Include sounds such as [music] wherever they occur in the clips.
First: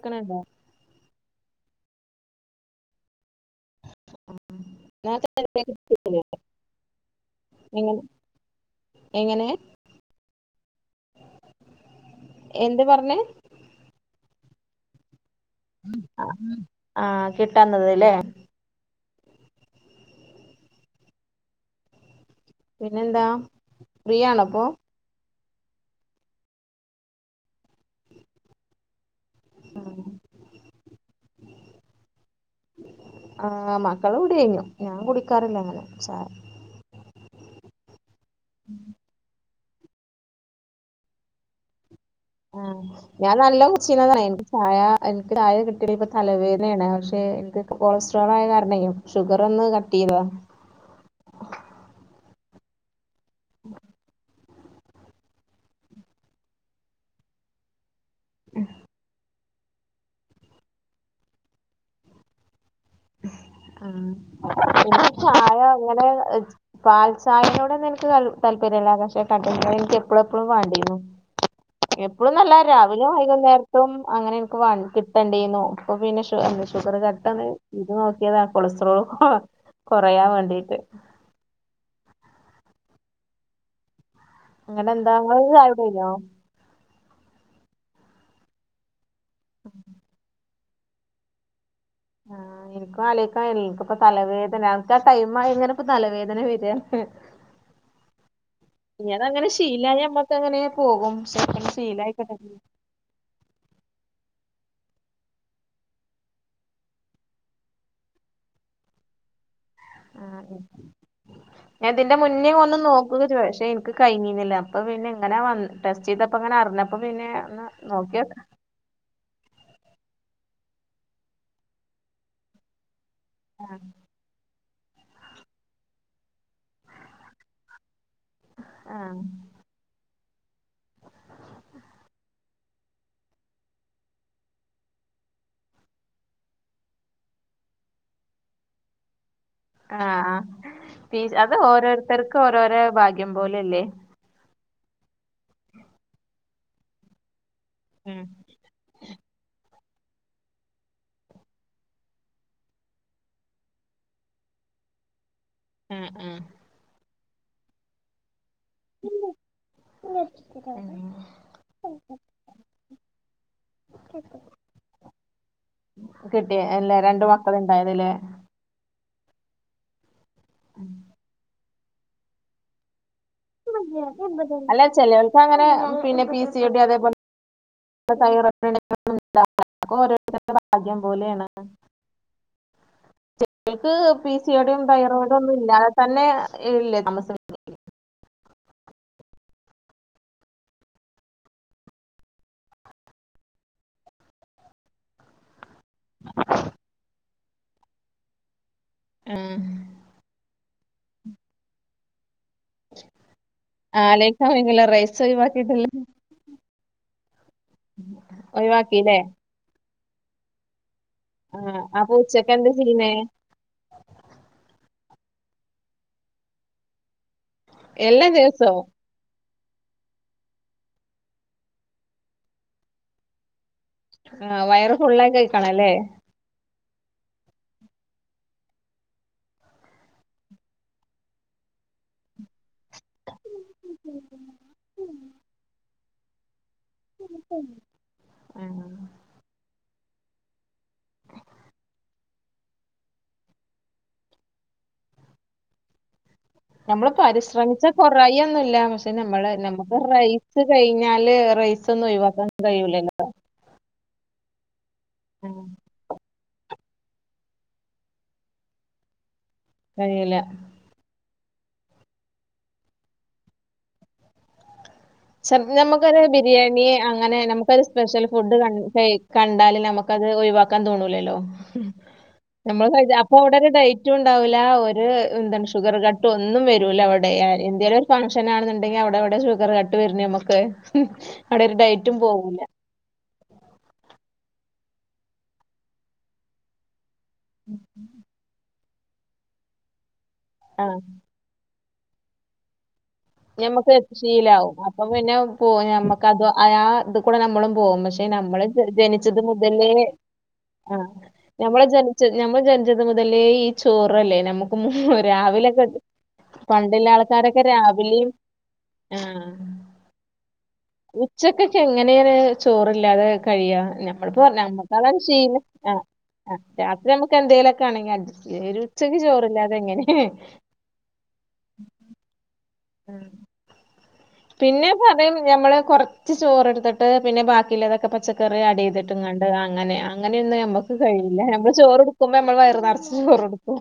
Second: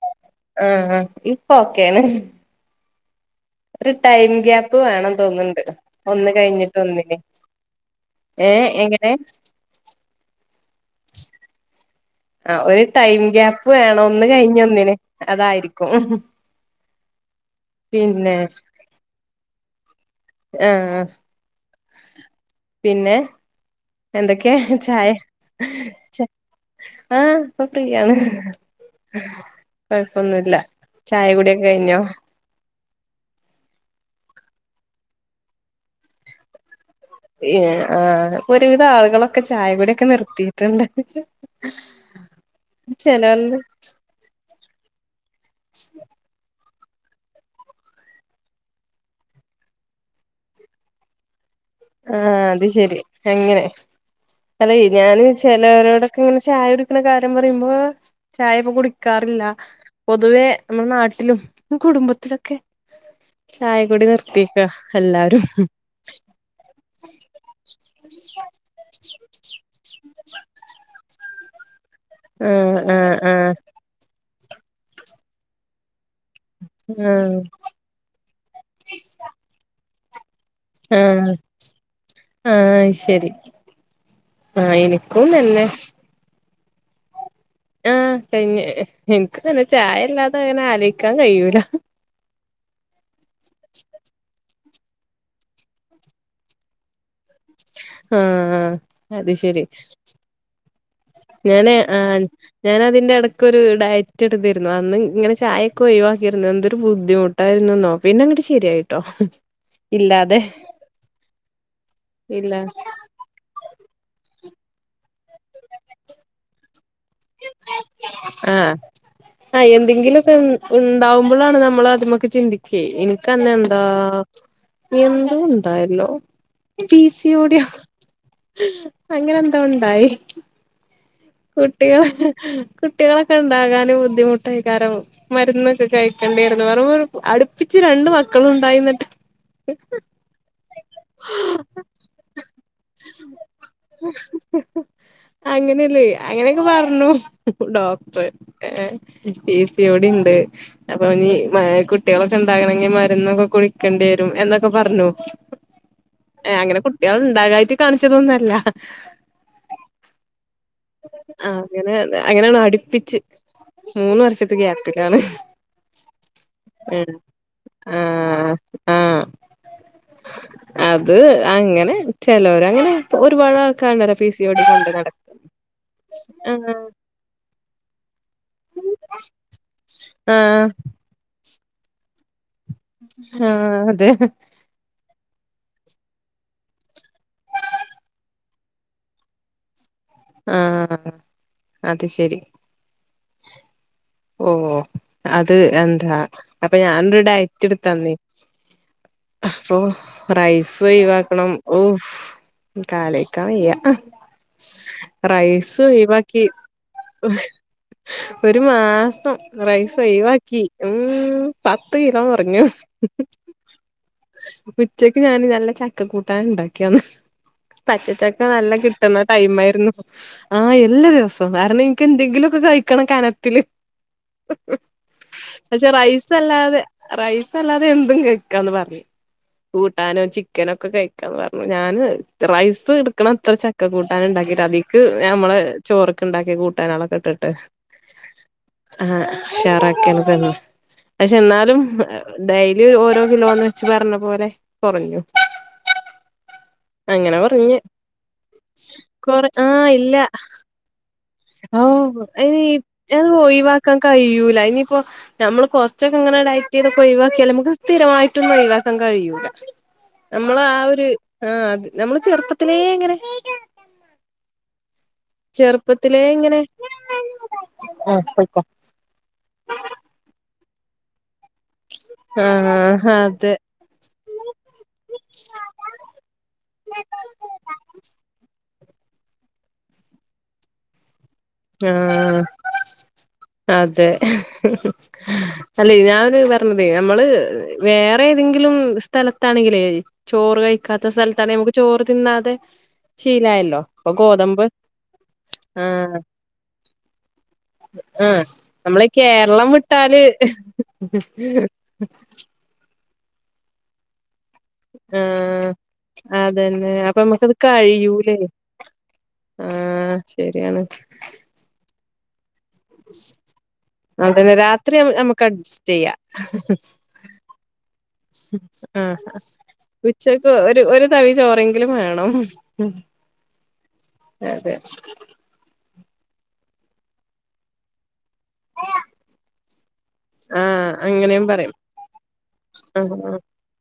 ക്കണ ആഹ് ഇപ്പൊ ഓക്കേണ് ഒരു ടൈം ഗ്യാപ്പ് വേണം നേരത്തെ തോന്നുന്നുണ്ട് ശരിയാക്കി ഒന്ന് കഴിഞ്ഞിട്ട് ഒന്നിന് നിങ്ങള് ഏഹ് എങ്ങനെ ആഹ് എന്ത് ഒരു പറഞ്ഞേ ടൈം ഗ്യാപ്പ് വേണം ഒന്ന് കഴിഞ്ഞ ഒന്നിന് അതായിരിക്കും ആഹ് കിട്ടന്ള്ളത് ലെ പിന്നെ ആഹ് പിന്നെ പിന്നെന്താ ഫ്രീ ആണോ എന്തൊക്കെ ഇപ്പൊ ചായ ച്ച ആഹ് പ്പ ഫ്രീയാണ് കൊഴപ്പൊന്നുല്ല ചായ കൂടിയൊക്കെ കഴിഞ്ഞോ ആഹ് മക്കളെ കുടി കഴിഞ്ഞു ഞാൻ കുടിക്കാറില്ല അങ്ങനെ ചായ ഏഹ് ആഹ് പ്പൊ ഒരുവിധ ആളുകളൊക്കെ ചായകുടിഒക്കെ നിർത്തിട്ട്ണ്ട് ആഹ് ഞാൻ നല്ല കൊച്ചീനന്ന് പറയണ്ട് ആഹ് എനിക്ക് ചായ കിട്ടിയില്ലേ ഇപ്പ തലവേനെണ് പക്ഷെ എനിക്ക് കൊളസ്ട്രോൾ ആയ കാരണയ് ഷുഗർ ഒന്ന് കട്ട് ചെയ്താ ആ അത് ശെരി അങ്ങനെ ചില ഏരിയായില് ചിലവരോടൊക്കെ ഇങ്ങനെ ചായ കുടിക്കണ കാര്യം പറയുമ്പോ ചായ ഇപ്പോ കുടിക്കാറില്ല പൊതുവേ നമ്മുടെ നാട്ടിലും കുടുംബത്തിലൊക്കെ ആ ചായകുടി നിർത്തിയേക്കുവാ പിന്നെ എല്ലാരും ചായ അങ്ങനെ പാൽ ചായനോടെന്നും എനിക്ക് ത താല്പര്യല്ല പക്ഷെ കട്ടൻ ചായ എനിക്ക് എപ്പളും എപ്പളും വാണ്ടിയിരുന്നു എപ്പളൂന്നല്ല ആഹ് രാവിലെയും ആഹ് ആഹ് വൈകുന്നേര വും അങ്ങനെ എനിക്ക് വേ കിട്ടണ്ടീന്നു ഇപ്പൊ പിന്നെ ഷുഗർ ആഹ് കട്ടാണ് ഇത് നോക്കിയതാ കൊളസ്ട്രോൾ കൊറയാൻ വേണ്ടീട്ട് ആഹ് ആഹ് അത് ശരി ആ ഇങ്ങട്ട് എന്താ എനിക്കും ഇങ്ങള് നല്ലേ ചായ കുടി കഴിഞ്ഞോ ആഹ് ക എനിക്കും അങ്ങനെ ചായല്ലാതെ അങ്ങനെ ആലോചിക്കാൻ കഴിയൂല ആഹ് എനിക്കും അലോചിക്കാൻ കഴിയില്ല എനിക്കിപ്പൊ തലവേദന അതാ ടൈമായാൽ അങ്ങനെ ഇപ്പോ നല്ലവേദന വരുക ആഹ് അത് ശരി ഒക്കെ അങ്ങനെയെ പോകും പക്ഷെ അങ്ങനെ ഞാന് ആ ശീലായിക്കിട്ട ഞാന് അതിന്റെ എട ക്കൊരു ഡയറ്റ് എടുത്തിരുന്നു അന്ന് ഇങ്ങനെ ചായൊക്കെ ഒഴിവാക്കിയിരുന്നു എന്തൊരു ബുദ്ധിമുട്ടായിരുന്നെന്നോ പിന്നെങ്ങട്ട് ശരിയായി ട്ടോ ആഹ് ഞാൻ ഇതിന്റെ മുന്നേ ഇല്ല ഒന്ന് നോക്കുവൊക്കെ ചെയ്തതാ പക്ഷേ കഴിഞ്ഞീന്നില്ല അപ്പൊ പിന്നെ എങ്ങനെ ടെസ്റ്റ് ചെയ്തപ്പ അങ്ങനെ അറിഞ്ഞപ്പ പിന്നെ ഒന്ന് നോക്കി നോക്കാം ആഹ് ആ എന്തെങ്കിലുമൊക്കെ ഉണ്ടാവുമ്പോളാണ് നമ്മൾ അതിമേക്ക് ചിന്തിക്കുവെ അന്നെന്താ എന്താ ഉണ്ടായല്ലോ പി സി ഓടി ആഹ് അങ്ങനെ എന്തോ ഉണ്ടായി കുട്ടികള് കുട്ടികളൊക്കെ ഉണ്ടാകാനും ബുദ്ധിമുട്ടായിക്കാരം മരുന്നൊക്കെ കഴിക്കേണ്ടിയിരുന്നു വ അടുപ്പിച്ച് രണ്ടു മക്കളും ഉണ്ടായി എന്നിട്ട് ആഹ് ആഹ് അത് ഓരോരുത്തർക്ക് ഓരോരോ ഭാഗ്യം പോലല്ലേ അങ്ങനല്ലേ അങ്ങനൊക്കെ പറഞ്ഞു ഉം ഡോക്ടർ ഏ പി സി ഓടി ഉണ്ട് അപ്പൊ ഇനി കുട്ടികളൊക്കെ ഉണ്ടാകണങ്കിൽ മരുന്നൊക്കെ കുടിക്കേണ്ടി വരും എന്നൊക്കെ പറഞ്ഞു ആഹ് ആഹ് അങ്ങനെ കുട്ടികൾ ഉണ്ടാകായിട്ട് കാണിച്ചതൊന്നും അല്ല ആഹ് ആഹ് അങ്ങനെ അങ്ങനെയാണ് അടുപ്പിച്ച് മൂന്ന് വർഷത്തെ ഗ്യാപിലാണ് കിട്ടി അല്ലെ രണ്ട്‌ മക്കളുണ്ടായത് അല്ലേ ആഹ് ആഹ് അത് അങ്ങനെ ചിലോര് അങ്ങനെ അല്ല ചെലോർക്ക് അങ്ങനെ പിന്നെ പി സി ആഹ് ഓടി അതേപോലെ [unintelligible] അതൊക്കെ ഓരോരുത്തന്റെ ആഹ് ഭാഗ്യം ആഹ് അതെ [unintelligible] പിസി ഓടിയും തൈറോയിടും ഒന്നും ഇല്ലാതെ തന്നെ ഇല്ലേ ആഹ് അത് ശരി ഓ അത് എന്താ അപ്പ ഞാനൊരു ഡയറ്റ് എടുത്താന്നേ ആഹ് അപ്പൊ റൈസ് ഒഴിവാക്കണം ഓ കാലാക്കാൻ വയ്യ ആലേക്ക ഒഴിവില്ല റൈസ് ഒഴിവാക്കിയിട്ടില്ല ഒയ്വാക്കി ഒരു മാ ഒഴിവാക്കില്ലേ റൈസ് ഒഴിവാക്കി ഉം ആഹ് പത്ത് അപ്പൊ കിലോ ഉച്ചക്ക് കൊറഞ്ഞു. എന്താ ചെയ്യ്ണേ ഉച്ചക്ക് ഞാൻ നല്ല ചക്ക കൂട്ടാൻ ഉണ്ടാക്കിയന്ന് പച്ച എല്ലാ ചക്ക നല്ല ദിവസവും കി കിട്ടുന്ന ടൈം ആയിരുന്നു ആഹ് എല്ലാ ദിവസം കാരണം ഇൻക്ക് എന്തെങ്കിലൊക്കെ കഴിക്കണം കനത്തില്. ആഹ് വയറ് ഫുള്ളായി പക്ഷെ കഴിക്കണംല്ലേ. റൈസ് അല്ലാതെ റൈസ് അല്ലാതെ എന്തും കഴിക്കാന്ന് പർഞ്ഞു. കൂട്ടാനോ ചിക്കന ഒക്കെ കഴിക്കാം പർഞ്ഞു ഞാന് റൈസ് എടുക്ക്ണ അത്ര ചക്ക കൂട്ടാന് ഉണ്ടാക്കീട്ട് അതിക്ക് ഞമ്മള് ചോറ്ക്ക് ണ്ടാക്കി കൂട്ടാനാളൊക്കെ ഇട്ടിട്ട് ഏഹ് ആഹ് ഷാറാക്കിയാണ് തന്നെ. പഷെന്നാലും ഡൈലി ഓരോ കിലോന്ന് വെച്ച് പർഞ്ഞ പോലെ കെറഞ്ഞു. നമ്മള് പരിശ്രമിച്ച കൊറായുന്നല്ല പഷെ കൊറ നമ്മളെ ആഹ് നമ്മക്ക് ഇല്ല റൈ ച്ച് കയിഞ്ഞാല് റൈസൊന്നും ഒയിവാക്കാൻ കഴിയൂലല്ലോ. ഒയിവാക്കാൻ കയ്യൂല ഇനിയിപ്പോ നമ്മള് കൊ ച്ചക്കെങ്ങനെ ഡയറ്റ്യ്തൊക്ക ഒഴിവാക്കിയാല് മ്മക്ക് സ്ഥിരമായിട്ട്ന്നും ഓയിവാക്കൻ കഴിയൂല. കഴിയൂല. നമ്മളാ ആ ഒരു ആഹ് അത് നമ്മള് ചെറുപ്പത്തിലേങ്ങനെ ചെൽപ്പോ ഞമ്മക്കേന്നേ ചെറുപ്പത്തിലേ ഇങ്ങനെ ബിരിയാണി അങ്ങനെ നമുക്കൊരു സ്പെഷ്യൽ ആഹ് ഫുഡ് പോയ്ക്കോ ക ഹേയ് കണ്ടാല് നമ്മക്കത് ഒയിവാക്കാൻ തോന്നൂലല്ലോ. നമ്മള് പരിജ ആഹ് അപ്പൊ അതെ അവടെ ഒരു ഡയി കുറ്റുണ്ടാവൂലാ ഒരു എന്താണ് ഷുഗറ്കട്ട് ഒന്നും വരൂലവടെ ഏ ഇന്ത്യയി ഫണ്ഷനാണെന്നുണ്ടെങ്കി അവടെ ഏവടെ ഷുഗറ്കട്ട് വെര്ന് മ്മക്ക്. ആഹ് അതെ അല്ലെ ഞാരു പർഞ്ഞതേയ് നമ്മള് വേ വേറെതെങ്കിലും സ്ഥലത്താണെങ്കിലേ ചോറ് ആ കഴിക്കാത്ത സെൽത്താണെ നമ്മക്ക് ചോറ് തിന്നാതെ ശീലായല്ലോ ഞമ്മക്ക് അപ്പൊ ഗോതമ്പ് ശീലാവും. അപ്പൊ പിന്നെ പോ ആഹ് ഞമ്മക്കത് ആ ഇത് കൂടെ നമ്മളും പോകും. പക്ഷെ ആഹ് നമ്മള് ജ നമ്മളെ ഇ ജനിച്ചത് കേര്ളം മുതലേ വ്ട്ടാല് ആഹ് ഞമ്മള് ജനിച്ചത് ഞമ്മള് ജനിച്ചത് മുതലേ ഈ ചോറല്ലേ നമ്മക്ക് ആഹ് രാവിലൊക്കെ പണ്ടില്ലാൾക്കാരൊക്കെ രാവ് യൂലെ ആഹ് ശരിയാണ്. ഉച്ചക്കൊക്കെ എങ്ങനെണ് ചോറില്ലാതെ കഴിയാ ഞമ്മള്പ്പോ അതന്നെ രാത്രി ഞമ്മക്കതാണ് നമുക്ക് ശീലം അഡ്ജസ്റ്റ് ആ ചെയ്യാം ആ രാത്- നമ്മക്ക് എന്തേലൊക്കാ ണെങ്കി അഡ്ജസ്റ്റ് ഒരു ആഹ് ഉച്ചയ്ക്ക് ചോറ്ല്ലാതെ എങ്ങനെ ഉച്ചക്ക് ഒരു ഒരു തവി ചോറെങ്കിലും വേണം. ആഹ് അതെ പിന്നെ പറയും ഞമ്മള് കൊറച്ച് ചോറെടുത്തിട്ട് പിന്നെ ബാക്കിള്ള തൊക്കെ പച്ചക്കറി ആഡ്യ്തിട്ടുങ്ങാണ്ട് അഹ് അങ്ങനെ ആഹ്. അങ്ങനെയൊന്നു ആഹ് ഞമ്മക്ക് കഴിയില്ല അങ്ങനെയും നമ്മള് പറയും ചോറെടുക്കുമ്പോ നമ്മള് വയറ് നർച്ചു ആഹ് ചോറ്ട്ക്കും.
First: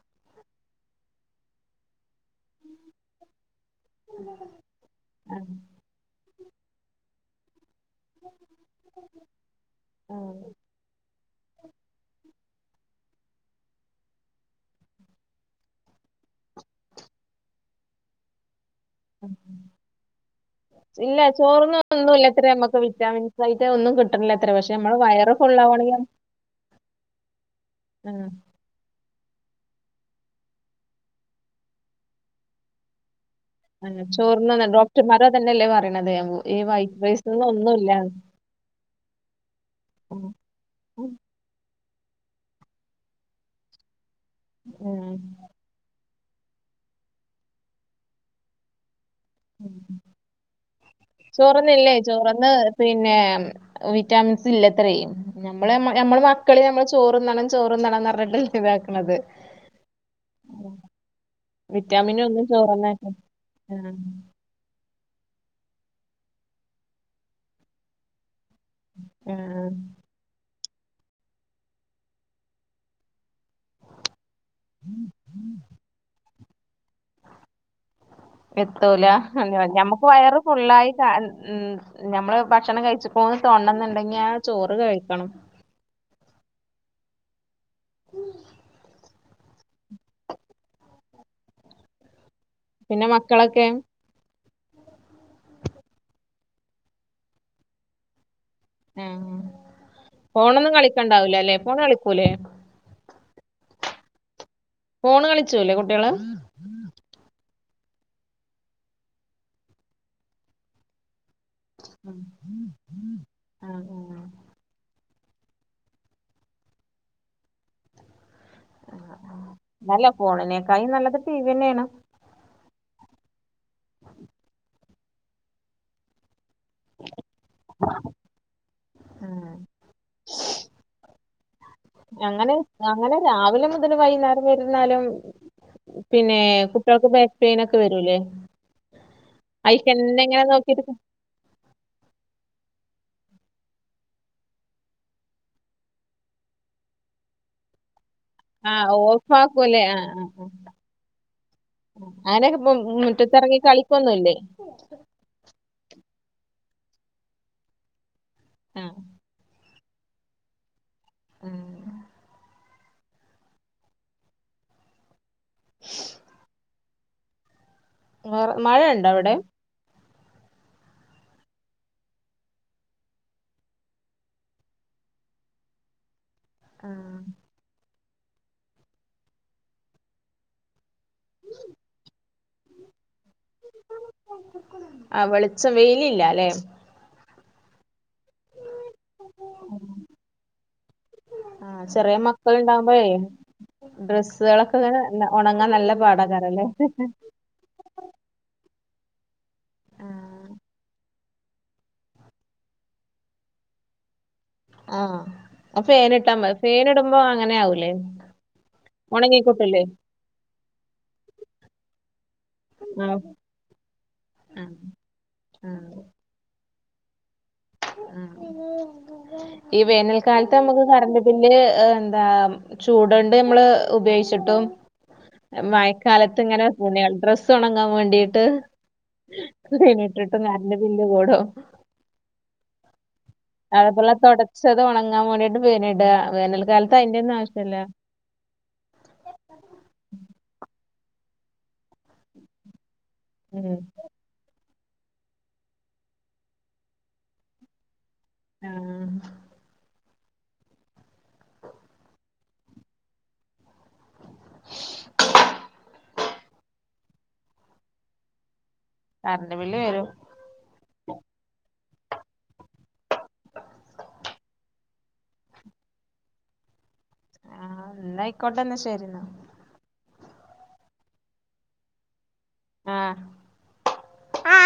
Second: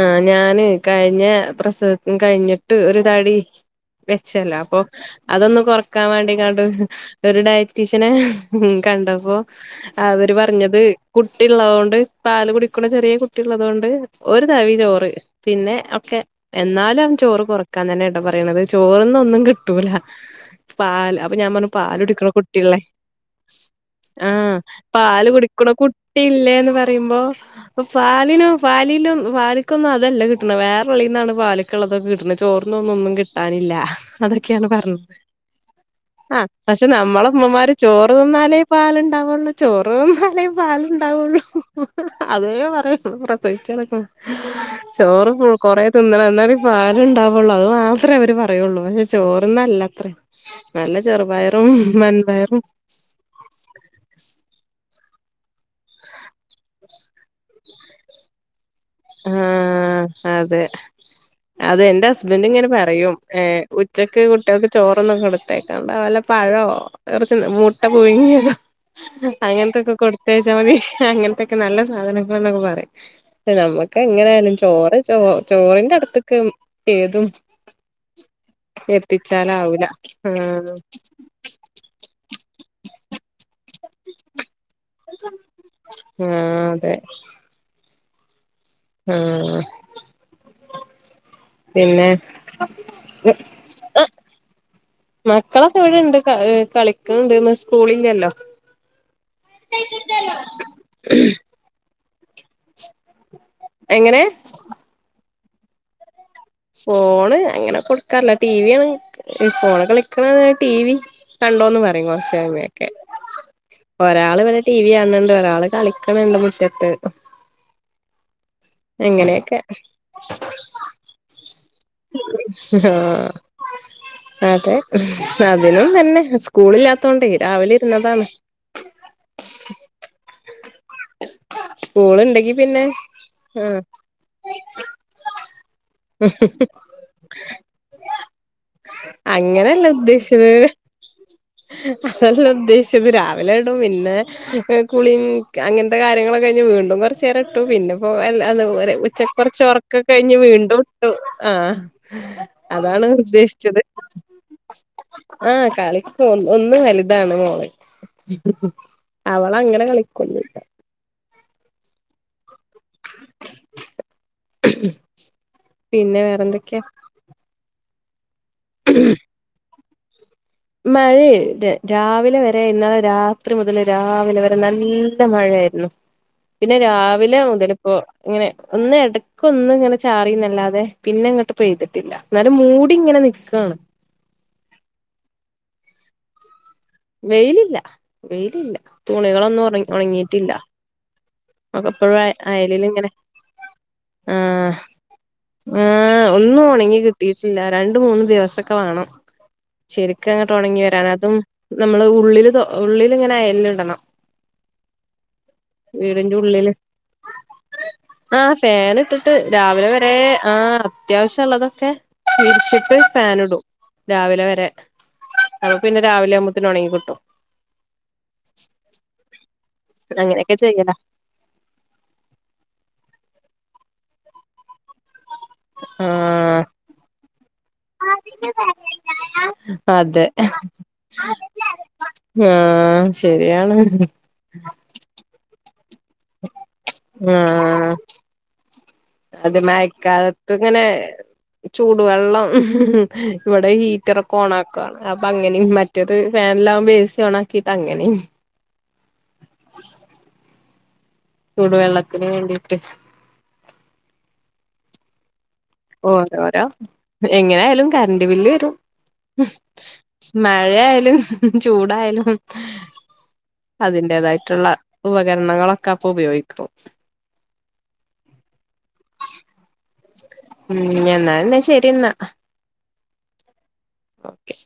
ആഹ് ഞാന് കഴിഞ്ഞ പ്രസവം കഴിഞ്ഞിട്ട് ഒരു തടി വെച്ചല്ലോ അപ്പൊ അതൊന്നു കൊറക്കാൻ വേണ്ടിങ്ങാണ്ട് ഒരു ഡയ് റ്റീഷനെ ഉം കണ്ടപ്പോ അവര് പറ ത് കുട്ടിള്ളൊതൊണ്ട് പാല് കുടിക്ക്ണ ചെറിയ കുട്ടിള്ളതോണ്ട് ഒരു തവി ചോറ് പിന്നെ ഒക്കെ എന്നാലും അവര് ചോറ് കൊറക്കാൻ തന്നേട്ടോ പറയണത്. ചോറ്ന്നൊന്നും കിട്ടൂലാ. പാല് ഇല്ല അപ്പൊ ഞാൻ പർഞ്ഞു ചോറിന് പാലുടിക്ക്ണ ഒന്നുല്ലത്രേ കുട്ടിള്ള ഞമ്മക്ക് വിറ്റാമിൻസ് ആയിട്ട് ഒന്നും കിട്ടണില്ലത്രേ ആഹ് പക്ഷെ ഞമ്മളെ പാല് വയറ് കുടി ക്ക്ണ ഫുള്ളാവണെങ്കി കുട്ടില്ലേന്ന് പറയുമ്പോ ആഹ് പാലിനോ പാലിലം പാലിക്കൊന്നും അതല്ല കിട്ട്ണേ വേറെ ഉള്ളീന്നാണ് പാൽക്ക്ള്ളതൊക്കെ കിട്ട്ണേ ചോർന്നൊന്നും ഒന്നും കി ട്ടാനില്ല ആഹ് ചോറിന് അതൊക്കെയാണ് പർഞ്ഞത് ഡോക്ടർമാരും അതന്നെല്ലേ പറയണത് ആഹ് ഈ പക്ഷെ വൈറ്റ് നമ്മള റൈസിനൊന്നും ഇമ്മമാര് ഒന്നുല്ല ചോറ് തിന്നാലേ പാലുണ്ടാവുള്ളൂ ചോറ് തിന്നാലേ പാലുണ്ടാവുള്ളൂ. അതേ പറയു പ്രസവിച്ചടക്കു ചോറ് ആഹ് [unintelligible] കൊറെ തിന്നണം എന്നാലെ പാല് ഇണ്ടാവുള്ളൂ. അത് മാത്രേ അവര് പറയുള്ളൂ പക്ഷേ ചോർന്നല്ലത്രേ നല്ല ചെറുപയറും, ചോറ്ന്നില്ലേ ചോറ്ന്ന് വൻപയറും പിന്നെ വിറ്റാമിൻസ് ഇല്ലത്രേ. ഞമ്മളെ മ്മ ഞമ്മള് മക്കളെ ഞമ്മള് ചോർന്നണം ചോർന്നണം ന്നർഞ്ഞിട്ട് ഇതാക്ക്ണത്. ആഹ് അതെ അതെ എന്റെ വിറ്റാമിനും ഒന്നും ഹസ്ബൻ്റ് ഇങ്ങനെ ചോറ്ന്ന പറയും ഏഹ് ഉച്ചക്ക് കുട്ട്യൾക്ക് ചോറൊന്ന് കൊടുത്തേക്കണ്ട വല്ല പഴോ കുറച്ച് മുട്ട പുഴുങ്ങിയതോ അങ്ങൻത്തക്കെ കൊടുത്തയച്ചാ മതി അങ്ങൻത്തക്കെ നല്ല സാധനങ്ങളാ ന്നൊക്കെ പറിം നമ്മ എങ്ങനായാലും ചോറ് ചോ ചോറിന്റെ അട്ത്ത്ക്കെ ഏതും എത്തൂല ഞ എത്തിച്ചാലാവൂല ഞമ്മക്ക് വയറ് ആഹ് ഫുള്ളായി കാ ഉം ഞമ്മള് ഭക്ഷണം കഴിച്ചപ്പോന്ന് തോന്ന്ന്നുണ്ടെങ്കി ചോറ് കഴിക്കണം. ആഹ് അതെ ആഹ് പിന്നെ? പിന്നെ മക്കളക്കെ? മക്കളക്കെ ഇവടണ്ട് ക ഹ് കളിക്ക്ണ്ട് ഇന്ന് സ്കൂളില്ലല്ലോ. ആഹ് ആഹ് ഫോണൊന്നും കളിക്കണ്ടാവൂലല്ലേ ഫോണ് കളിക്കൂലേ? എങ്ങനേ? ഫോണ് കളിച്ചൂല്ലേ കുട്ട്യള്? ഫോണ് അങ്ങനെ കൊടുക്കാറില്ല ടി വി ആണ് ഫോണ് കളിക്ക്ണ ടി വി കണ്ടോന്ന് പറിം ഉം. കൊർച്ച് കഴിയുമ്പഴൊക്കെ ആ, ആ. ഒരാള് ഇവടെ ടി വി കാൺണ് ണ്ട് ഒരാള് കളിക്ക്ണ് ണ്ട് മുറ്റത്ത് അങ്ങനെയൊക്കെ നല്ല ഫോണ്നെക്കായും നല്ലത് ടി വി തന്നേണ്. ആഹ് അതെ അതിനും തന്നെ സ്‌ കൂളില്ലാത്തോണ്ടേ രാവിലെ ഇരുന്നതാണ്. തന്നെയാണ് സ്കൂള്ണ്ടെങ്കി അങ്ങനെ പിന്നെ അങ്ങനെ രാവിലെ ആഹ് മുതല് വൈകുന്നേരം വര ഇരുന്നാലും പിന്നേ കുട്ട്യൾക്ക് ബാക്ക്പെയിനൊക്കെ വരൂലേ? അങ്ങനെയല്ല അയ്ക്കന്നെ ഇങ്ങനെ ഉദ്ദേശിച്ചത് നോക്കിയിട്ക്കും. അതല്ല ഉദ്ദേശിച്ചത് രാവിലേണ് പിന്നെ കുളിങ്ങ് ക്ക അങ്ങൻത്തെ കാര്യങ്ങളൊക്കെ കഴിഞ്ഞ് വീണ്ടും കൊർച്ചേരം ഇട്ടു പിന്നെ പോവല്ല. ആ അതുപോലെ ഉച്ച ഓഫ് കൊർച്ച് ആക്കൂലേ ആ ഒറക്കം ആ കഴിഞ്ഞ് ആ വീണ്ടും ട്ടു ആഹ് അതാണ് ഉദ്ദേശിച്ചത്. പ്പൊന്നുല്ലേ? ആഹ് കളിക്കും ഒന്ന് ഒന്ന് വലുതാണ് മോള് ആ അവളങ്ങനെ കളിക്കൊന്നുല്ല. ആഹ് ആഹ് പിന്നെ വേറെന്തൊക്കെ? വേറ മഴയണ്ടാ അവടെ? മഴേ ര രാവിലെ വരെ ഇന്നലെ രാത്രി മുതല് രാവിലെ വരെ നല്ല മഴയായിരുന്നു. പിന്നെ ആ രാവിലെ മുതലിപ്പൊ ഇങ്ങനെ ഒന്ന് എടക്കൊന്ന് ഇങ്ങനെ ചാറീന്നല്ലാതെ പിന്നെങ്ങട്ട് പെയ്തിട്ടില്ല ന്നാലും മൂടി ഇങ്ങനെ നിക്കാണ്. ആഹ് വെളിച്ചം വെയിലില്ല അല്ലെ വെയിലില്ല വെയിലില്ല തുണികളൊന്നും ഒറങ് ഒണങ്ങീട്ടില്ല ആ ഒകപ്പൊഴും അയ അയലീലിങ്ങനെ ഡ്രെസ്സുകളൊക്ക ഇങ്ങനെ ഒണങ്ങാൻ നല്ല പാടാക്കാര അല്ലേ ങ്ങി കിട്ടിയിട്ടില്ല രണ്ട് മൂന്ന് ദിവസൊക്കെ വേണം ശെരിക്കങ്ങട്ട് ഒണങ്ങി വരാൻ അതും നമ്മള് ഉള്ളില് ഇത്‌ ഉള്ളിലിങ്ങനെ അയേല് ഇടണം ആഹ് അ ഫാനിട്ടാ വീടിന്റെ മ ഉള്ളില് ഫാനിടുമ്പോ അങ്ങനെ ആവൂലേ ആഹ് ഫാനിട്ടിട്ട് ഉണങ്ങിക്കിട്ടൂലേ രാവിലെ വരെ ആഹ് അത്യാവശ്യം ള്ളതൊക്കെ വിരിച്ചിട്ട് ആ ഫാനിടും രാവിലെ ആ വരെ അപ്പ ആ പിന്നെ രാവിലെ ആവുമ്പോത്തേനും ഉണങ്ങി കിട്ടും ഉം ഉം ഈ അങ്ങനെയൊക്കെ വേനൽക്കാലത്ത് നമ്മക്ക് ചെയ്യല കറന്റ് കുഞ്ഞിന് എന്താ ചൂടുണ്ട് നമ്മള് ഉപയോഗിച്ചിട്ടും മഴക്കാലത്ത് ആഹ് ഇങ്ങനെ തുണികൾ ഡ്രസ്സ് ഒണങ്ങാൻ വേണ്ടീട്ട് അതെ ഫാനിട്ടിട്ടും കാര്യമില്ല ബില്ല് കൂടും ആഹ് ശരിയാ അതേപോലെ തൊടച്ചത് ഒണങ്ങാൻ വേണ്ടിട്ടും ഫാനിടുകയാ ആഹ് അത് മയക്കാലത്ത് ഇങ്ങനെ ചൂടുവെള്ളം ഇവിടെ ഉം ഹീറ്ററൊ ഓണാക്ക അപ്പങ്ങനിം മറ്റത് വേൻലാകുമ്പോ എ സി ഓണക്കിട്ടങ്ങനിം ആഹ് ചൂടുവെള്ളത്തിന് വേണ്ടിട്ട് ഓരോരോ എങ്ങനെയാലും കരന്റ് ബില്ല് വരും കരന്റ്ബില്ല് വരും മഴയാലുംചൂടായാലും അതിന്റെതായിട്ടുള്ള ഉപകരണങ്ങളൊക്കെ അപ്പൊ ഉപയോഗിക്കും ആഹ് എന്നയിക്കോട്ടെ എന്ന ശെരിന്ന ഉം എന്നാന്നാ ശരിന്നാ ആഹ് ഓക്കെ